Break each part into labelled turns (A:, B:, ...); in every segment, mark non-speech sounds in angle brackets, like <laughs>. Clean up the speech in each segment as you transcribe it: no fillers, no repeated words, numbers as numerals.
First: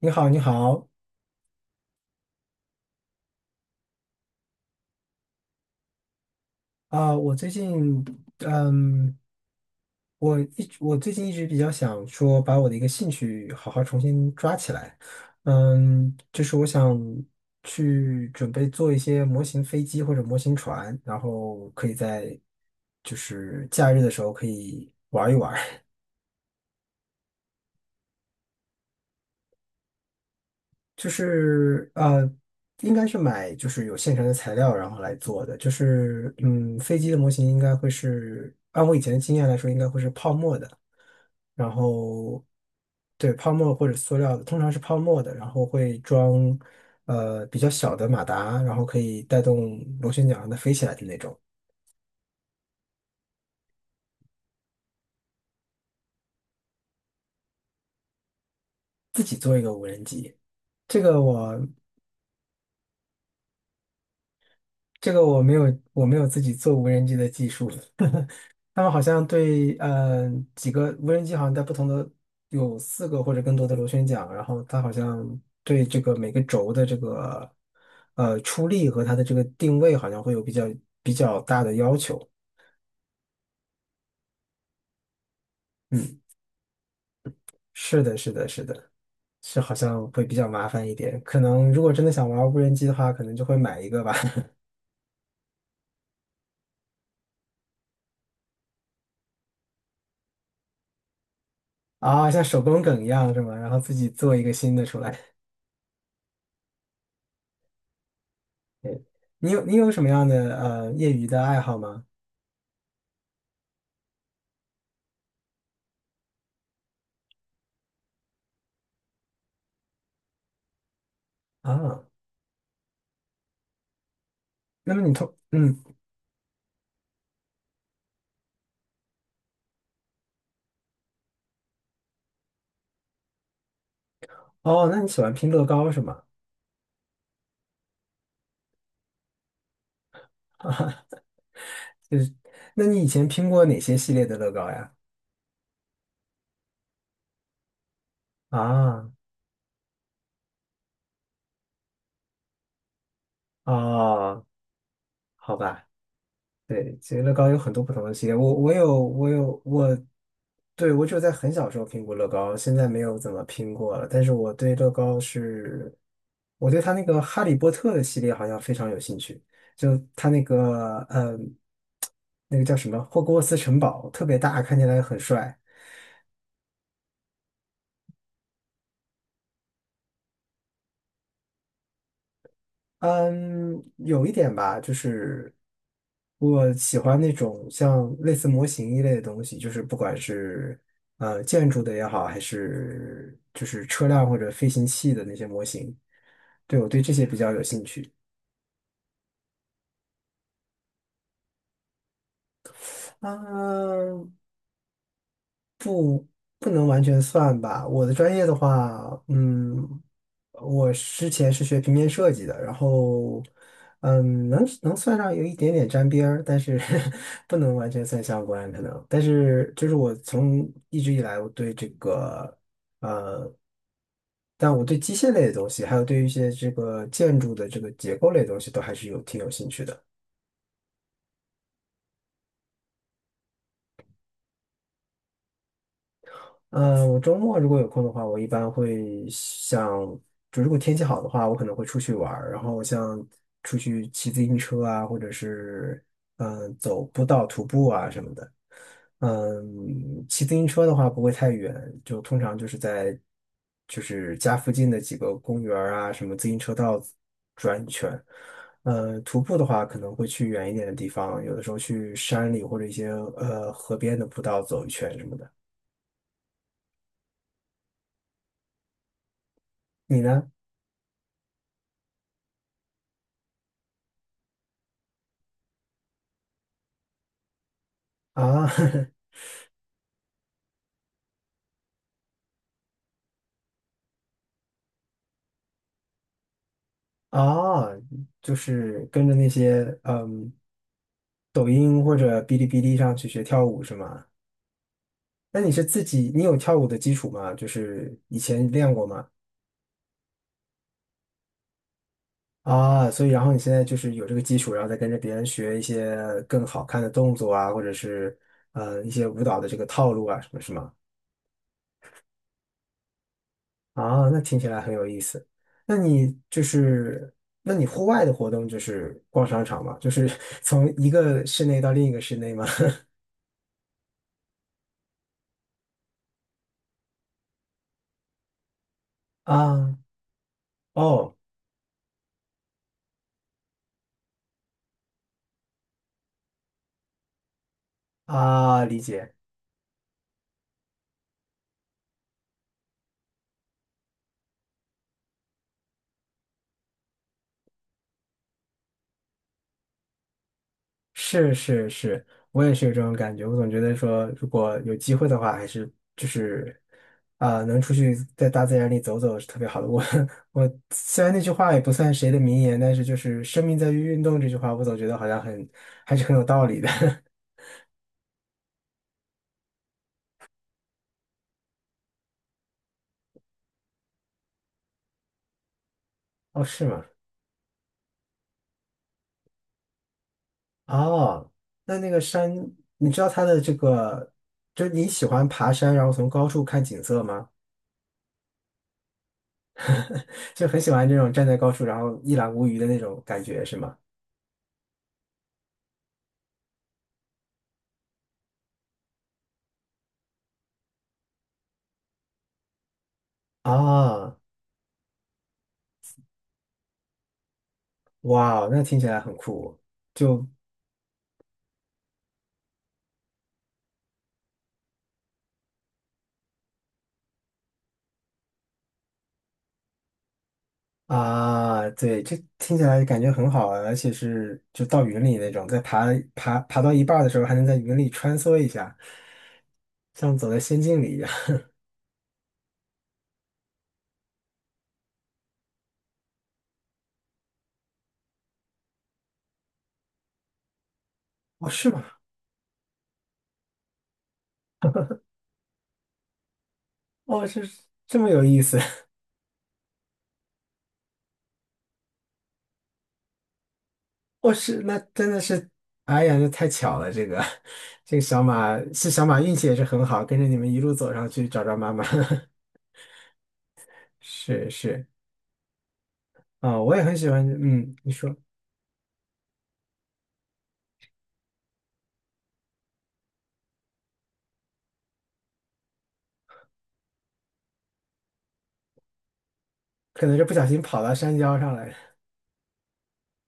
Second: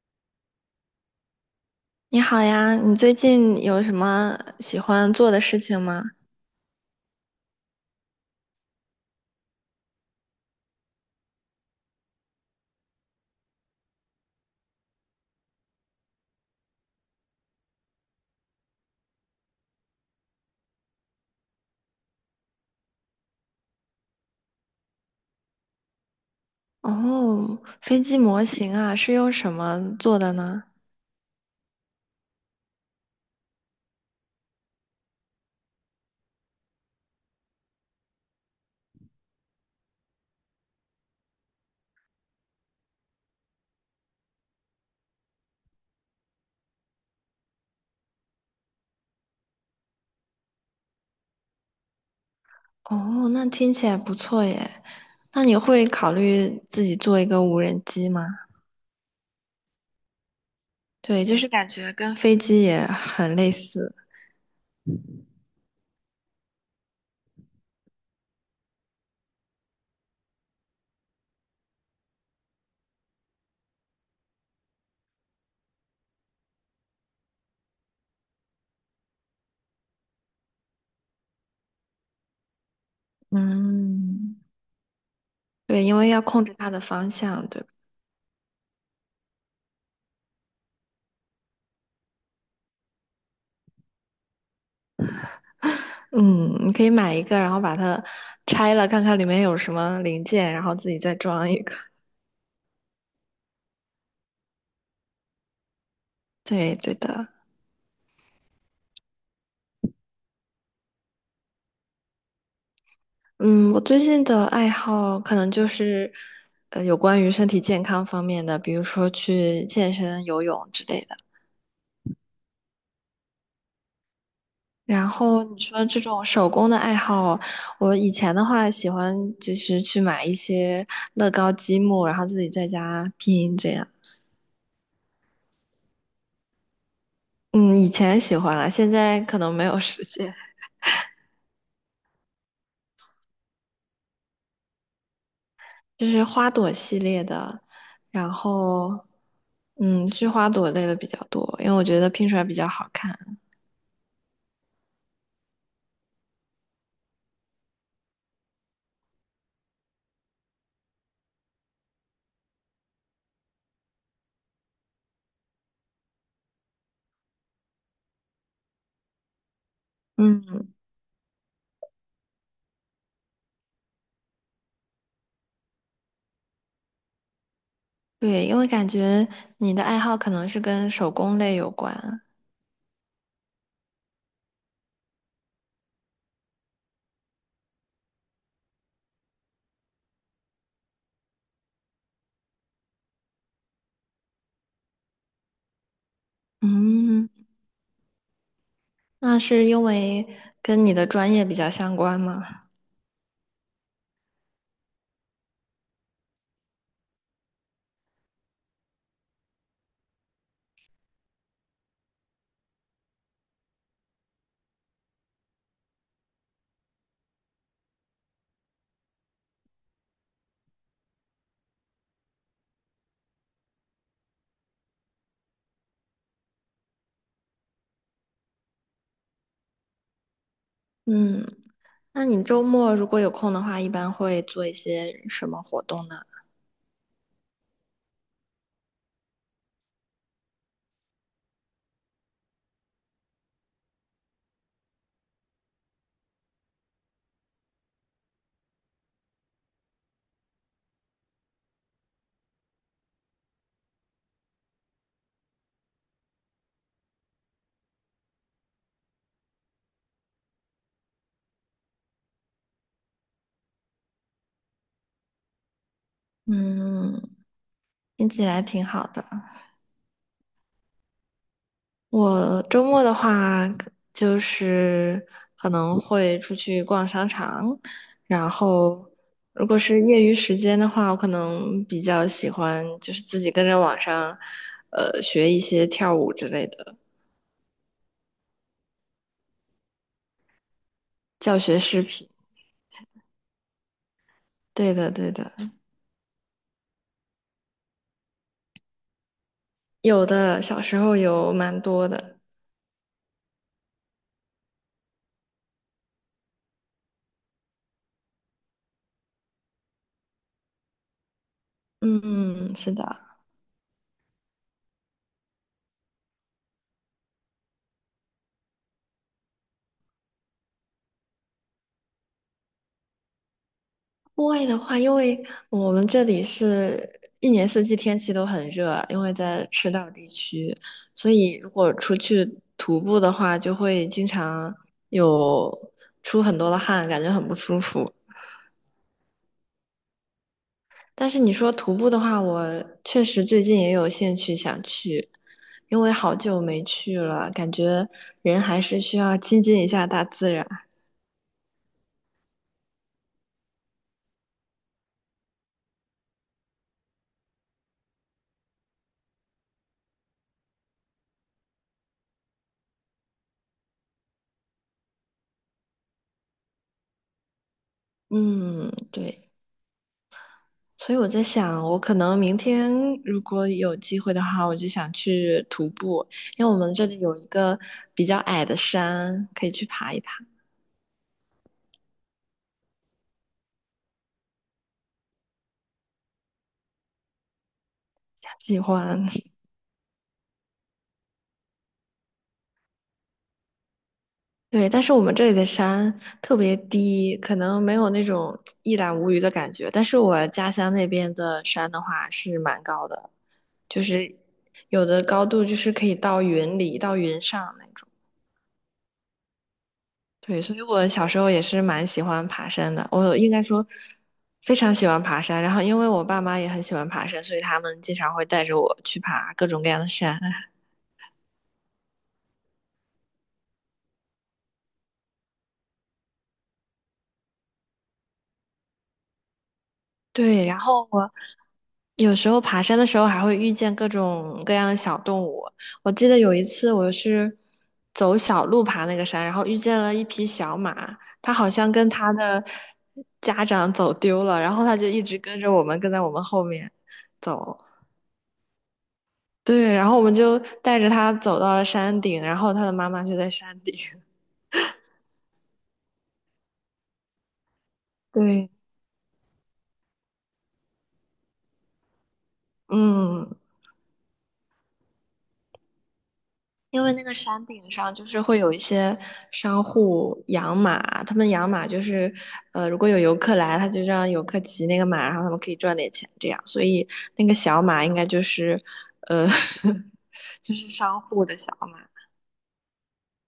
A: 你好，你好
B: 你好呀，你最近有什么喜欢做的事情吗？
A: 啊，我最近，嗯，我最近一直比较想说，把我的一个兴趣好好重新抓起来，就是我想去准备做一些模型飞机或者模型船，然后可以在就是假日的时候可以玩一玩。
B: 哦，飞机模型啊，是用什么做的呢？
A: 就是应该是买就是有现成的材料，然后来做的。就是飞机的模型应该会是，按我以前的经验来说，应该会是泡沫的。然后对泡沫或者塑料的，通常是泡沫的，然后会装比较小的马达，然后可以带动螺旋桨让它飞起来的那种。
B: 哦，那听起来不错耶。那你会考虑自己做一个无人机吗？
A: 自己做一个无人机，这个
B: 对，就是
A: 我
B: 感觉跟飞机也很类似。
A: 这个我没有自己做无人机的技术。<laughs> 他们好像对，几个无人机好像在不同的有4个或者更多的螺旋桨，然后它好像对这个每个轴的这个出力和它的这个定位好像会有比较大的要求。
B: 嗯，对，因为
A: 嗯，
B: 要控制它的方向，对吧？
A: 是的，是的，是的，是好像会比较麻烦一点。可能如果真的想玩无人机的话，可能就会买一个吧。<laughs>
B: 嗯，你可以买一个，然后把它拆了，看看里面有什么零件，然后自己再装一个。<laughs>
A: 啊，像手工梗一样是吗？然后自己做一个新的出来。
B: 对，对的。
A: 你有什么样的业余的爱好吗？
B: 嗯，我最近的爱好可能就是，有关于身体健康方面的，比如说去健身、游泳之类的。
A: 啊，那么
B: 然
A: 你通。
B: 后你说这种手工的爱好，我以前的话喜欢就是去买一些乐高积木，然后自己在家拼这样。
A: 哦，那你喜欢拼乐高是吗？
B: 嗯，以前喜欢了，现在可能没有时间。
A: <laughs> 啊，就是，那你以前拼过哪些系列的乐高呀？
B: 就是花朵系列的，然后
A: 啊，
B: 嗯，是花朵类的比较多，因为我觉得拼出来比较好看。
A: 哦，好吧，对，其实乐高有很多不同的系列，我，对，我只有在很小时候拼过乐高，现在没有怎么拼过了。但是我对乐高是，我对他那个哈利波特的系列好像非常有兴趣，就他那
B: 嗯。
A: 个那个叫什么霍格沃茨城堡特别大，看起来很帅。
B: 对，因为感觉你的爱好可能是跟手工类有关。
A: 嗯，有一点吧，就是我喜欢那种像类似模型一类的东西，就是不管是建筑的也好，还是就是车辆或者飞行器的那些模型，对我对这些
B: 嗯，
A: 比较有兴趣。
B: 那是因为跟你的专业比较相关吗？
A: 嗯，不能完全算吧。我的专业的话，我之前是学平面设计的，然后，能算上有一点点沾边儿，但是 <laughs> 不能完全算相关，可能。但是就是我从一直以来，我对这个，呃，但我对机械类的东西，还有对于一些这个建筑的这个结构类的东西，都还是有挺有兴趣的。
B: 嗯，那你周末如果有空的话，一般会做一些什么活动呢？
A: 我周末如果有空的话，我一般会像，就如果天气好的话，我可能会出去玩儿，然后像出去骑自行车啊，或者是走步道徒步啊什么的。嗯，骑自行车的话不会太远，就通常就是在就是家附近的几个公园儿啊，什么自行车道转一圈。徒步的话可能会去远一点的地方，有的时候去山里或者一些河边的步道走一圈什么的。
B: 嗯，听起来挺好的。
A: 你呢？
B: 我周末的话，就是可能会出去逛商场，然
A: 啊
B: 后
A: <laughs>
B: 如果是业余时间的话，我可能比较喜欢就是自己跟着网上，学一些跳舞之类的
A: 啊，就是跟着那些
B: 教
A: 抖
B: 学视
A: 音或
B: 频。
A: 者哔哩哔哩上去学跳舞是吗？
B: 对的，对的，
A: 那你是自己，你有跳舞的基础吗？就是以前练过吗？
B: 有的，小时候有蛮多的。
A: 啊，所以然后你现在就是有这个基础，然后再跟着别人学一些更好看的动作啊，或者是一些舞蹈的这个套路啊什么是吗？
B: 嗯，是的。
A: 啊，那听起来很有意思。那你就是，那你户外的活动就是逛商场吗？就是 <laughs> 从一个室内到另一个室内吗？
B: 户外的话，因为我们这里是一年四季天气都很热，因为
A: <laughs> 啊
B: 在赤道地区，所
A: 哦
B: 以如果出去徒步的话，就会经常有出很多的汗，感觉很不舒服。
A: 啊，理解，
B: 但是你说徒步的话，我确实最近也有兴趣想去，因为好久没去了，感觉人还是需要亲近一下大自然。
A: 是是是，我也是有这种感觉。我总觉得说，如果有机会的话，还是就是能出去在大自然里走走是特别好的。我 <laughs> 我虽然那句话也不算谁的名言，但是就是"生命在于运动"这句话，我总觉得好像还是很有道理的。<laughs>
B: 嗯，对。所以我在想，我可能明天如果有机会的话，我就想去徒步，
A: 哦，
B: 因为我
A: 是
B: 们
A: 吗？
B: 这里有一个比较矮的山，可以去爬一爬，
A: 哦，那个山，你知道它的这个，就是你喜欢爬山，然后从高处看景色吗？
B: 喜欢。
A: <laughs> 就很喜欢这种站在高处，然后一览无余的那种感觉，是吗？
B: 对，但是我们这里的山特别低，可能没有那种一览无余的感觉。但是我家乡那边的山的话是蛮高的，就是
A: 啊，
B: 有的高度就是可以到云里、到云上那种。
A: 哇，那听起来很酷，就
B: 对，所以我小时候也是蛮喜欢爬山的，我应该说非常喜欢爬山。然后因为我爸妈也很喜欢爬山，所以他们经常会带着我去爬各种各样的山。<laughs>
A: 啊，对，这听起来感觉很好啊，而且是就到云里那种，在爬到一半儿的时候，还能在云里穿梭一下，像走在
B: 对，然
A: 仙境
B: 后
A: 里一样。
B: 我有时候爬山的时候还会遇见各种各样的小动物。我记得有一次我是走小路爬那个山，然后遇见了一匹小马，它
A: 哦，
B: 好
A: 是
B: 像
A: 吗？
B: 跟它的家长走丢了，然后它就一直跟着我们，跟在我们后面
A: 哦，是
B: 走。
A: 这么有意思。
B: 对，然后我们就带着他走到了山顶，然后他的妈妈就在山顶。<laughs>
A: 哦，是，那真的是，哎呀，那太巧了，这个 <laughs> 这个小
B: 对，
A: 马是小马运气也是很好，跟着你们一路走上去找找妈妈。<laughs>
B: 嗯，
A: 是是，啊、我也
B: 因为
A: 很
B: 那
A: 喜
B: 个
A: 欢，
B: 山顶
A: 你
B: 上就
A: 说，
B: 是会有一些商户养马，他们养马就是，如果有游客来，他就让游客骑那个马，然后他们可以赚点钱，这样。所以那个小马应该就是，呃，
A: 可
B: <laughs>
A: 能是不小
B: 就
A: 心
B: 是
A: 跑到
B: 商
A: 山
B: 户的
A: 腰
B: 小
A: 上来。
B: 马。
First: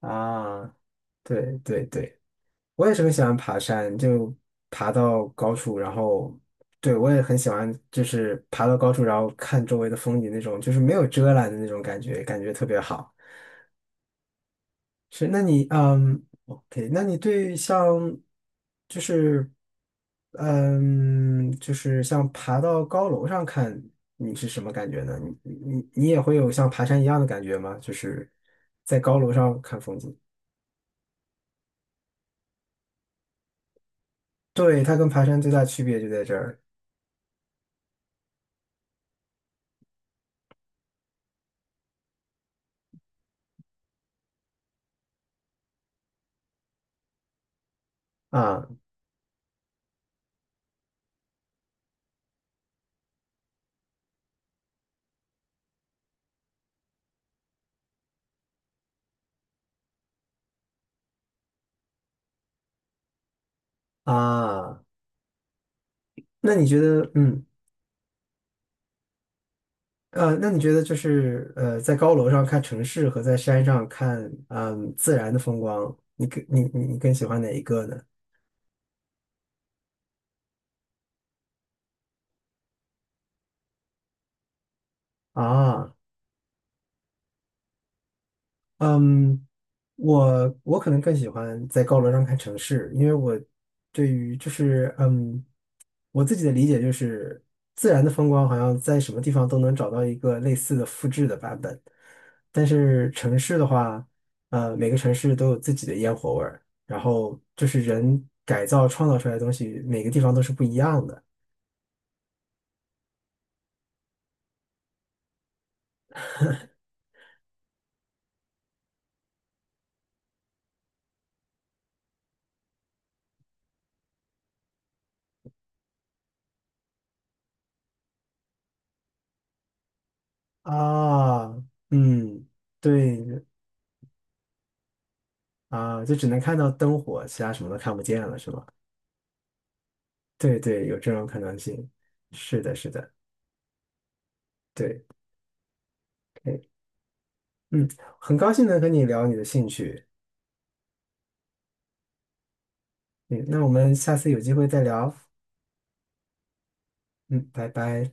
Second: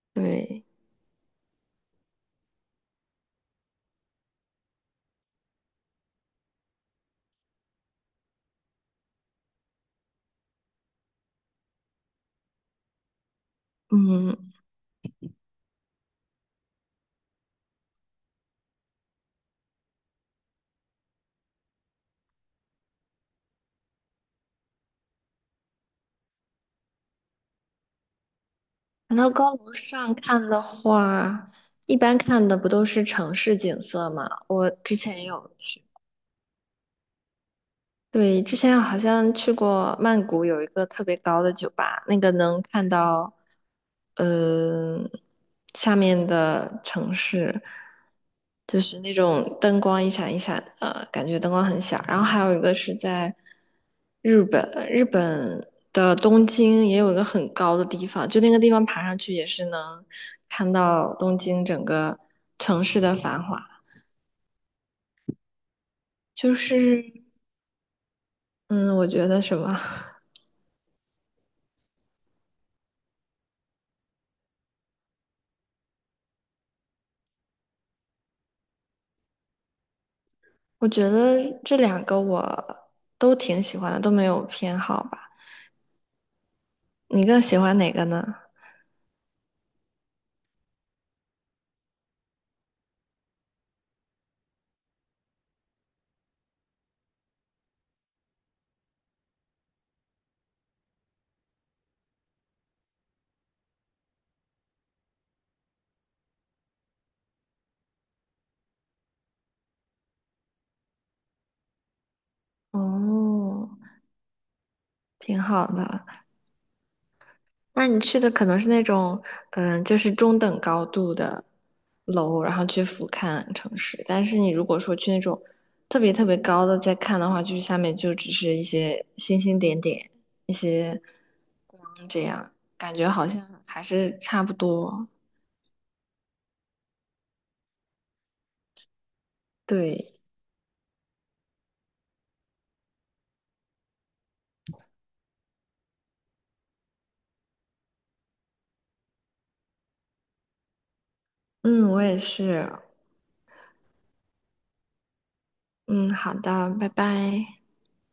A: 啊，
B: 对，
A: 对对对，我也是很喜欢爬山，就爬到高处，然后，对，我也很喜欢，就是爬到高处，然后看周围的风景那种，就是没有遮拦的那种感觉，感觉特别好。
B: 嗯，
A: 是，那你，哦，OK，那你对像，就是，就是像爬到高楼上看，你是什么感觉呢？你也会有像爬山一样的感觉吗？就是在
B: 谈
A: 高
B: 到
A: 楼
B: 高
A: 上
B: 楼
A: 看风
B: 上
A: 景。
B: 看的话，一般看的不都是城市景色吗？我
A: 对，
B: 之
A: 它跟爬
B: 前
A: 山最
B: 有
A: 大区
B: 去
A: 别就在这儿
B: 对，之前好像去过曼谷，有一个特别高的酒吧，那个能看到，嗯、下面的城市，
A: 啊
B: 就是那种灯光一闪一闪，感觉灯光很小。然后还有一个是在日本，日本的东京也有一个很高的地方，就那个地方爬上去也是能看到东京整个城市的繁华，
A: 啊！那
B: 就
A: 你觉
B: 是，
A: 得，
B: 嗯，我觉得什么。
A: 那你觉得就是在高楼上看城市和在山上看自然的风光，你更喜欢哪一个呢？
B: 我觉得这两个我都挺喜欢的，都没有偏好吧。
A: 啊
B: 你更喜欢哪个呢？
A: 嗯，我可能更喜欢在高楼上看城市，因为我对于就是我自己的理解就是自然的风光好像在什么地方都能找到一个类似的复制的版本，但是城市的话，每个城市都有自己的烟火味儿，然后就是人改造创造出来的东西，每个地方都是不一样的
B: 哦，挺好的。那你去的可能是那种，嗯，就是中等高度的楼，然后去俯瞰城市。但是你如果说去那种特别特别高的再看的话，就是下面就只是一些星星点点，一些
A: 啊，
B: 光这
A: 嗯，
B: 样，感觉好像
A: 对
B: 还是差不多。
A: 啊，就只能看到灯火，其他什么都看不见了，是吗？
B: 对，
A: 对对，有这种可能性。是的，是的，对，哎，嗯，很高兴能和你聊你的兴趣，
B: 嗯，我也是。
A: 嗯，那我们下次有机会再聊，
B: 嗯，好的，拜
A: 嗯，
B: 拜。
A: 拜拜。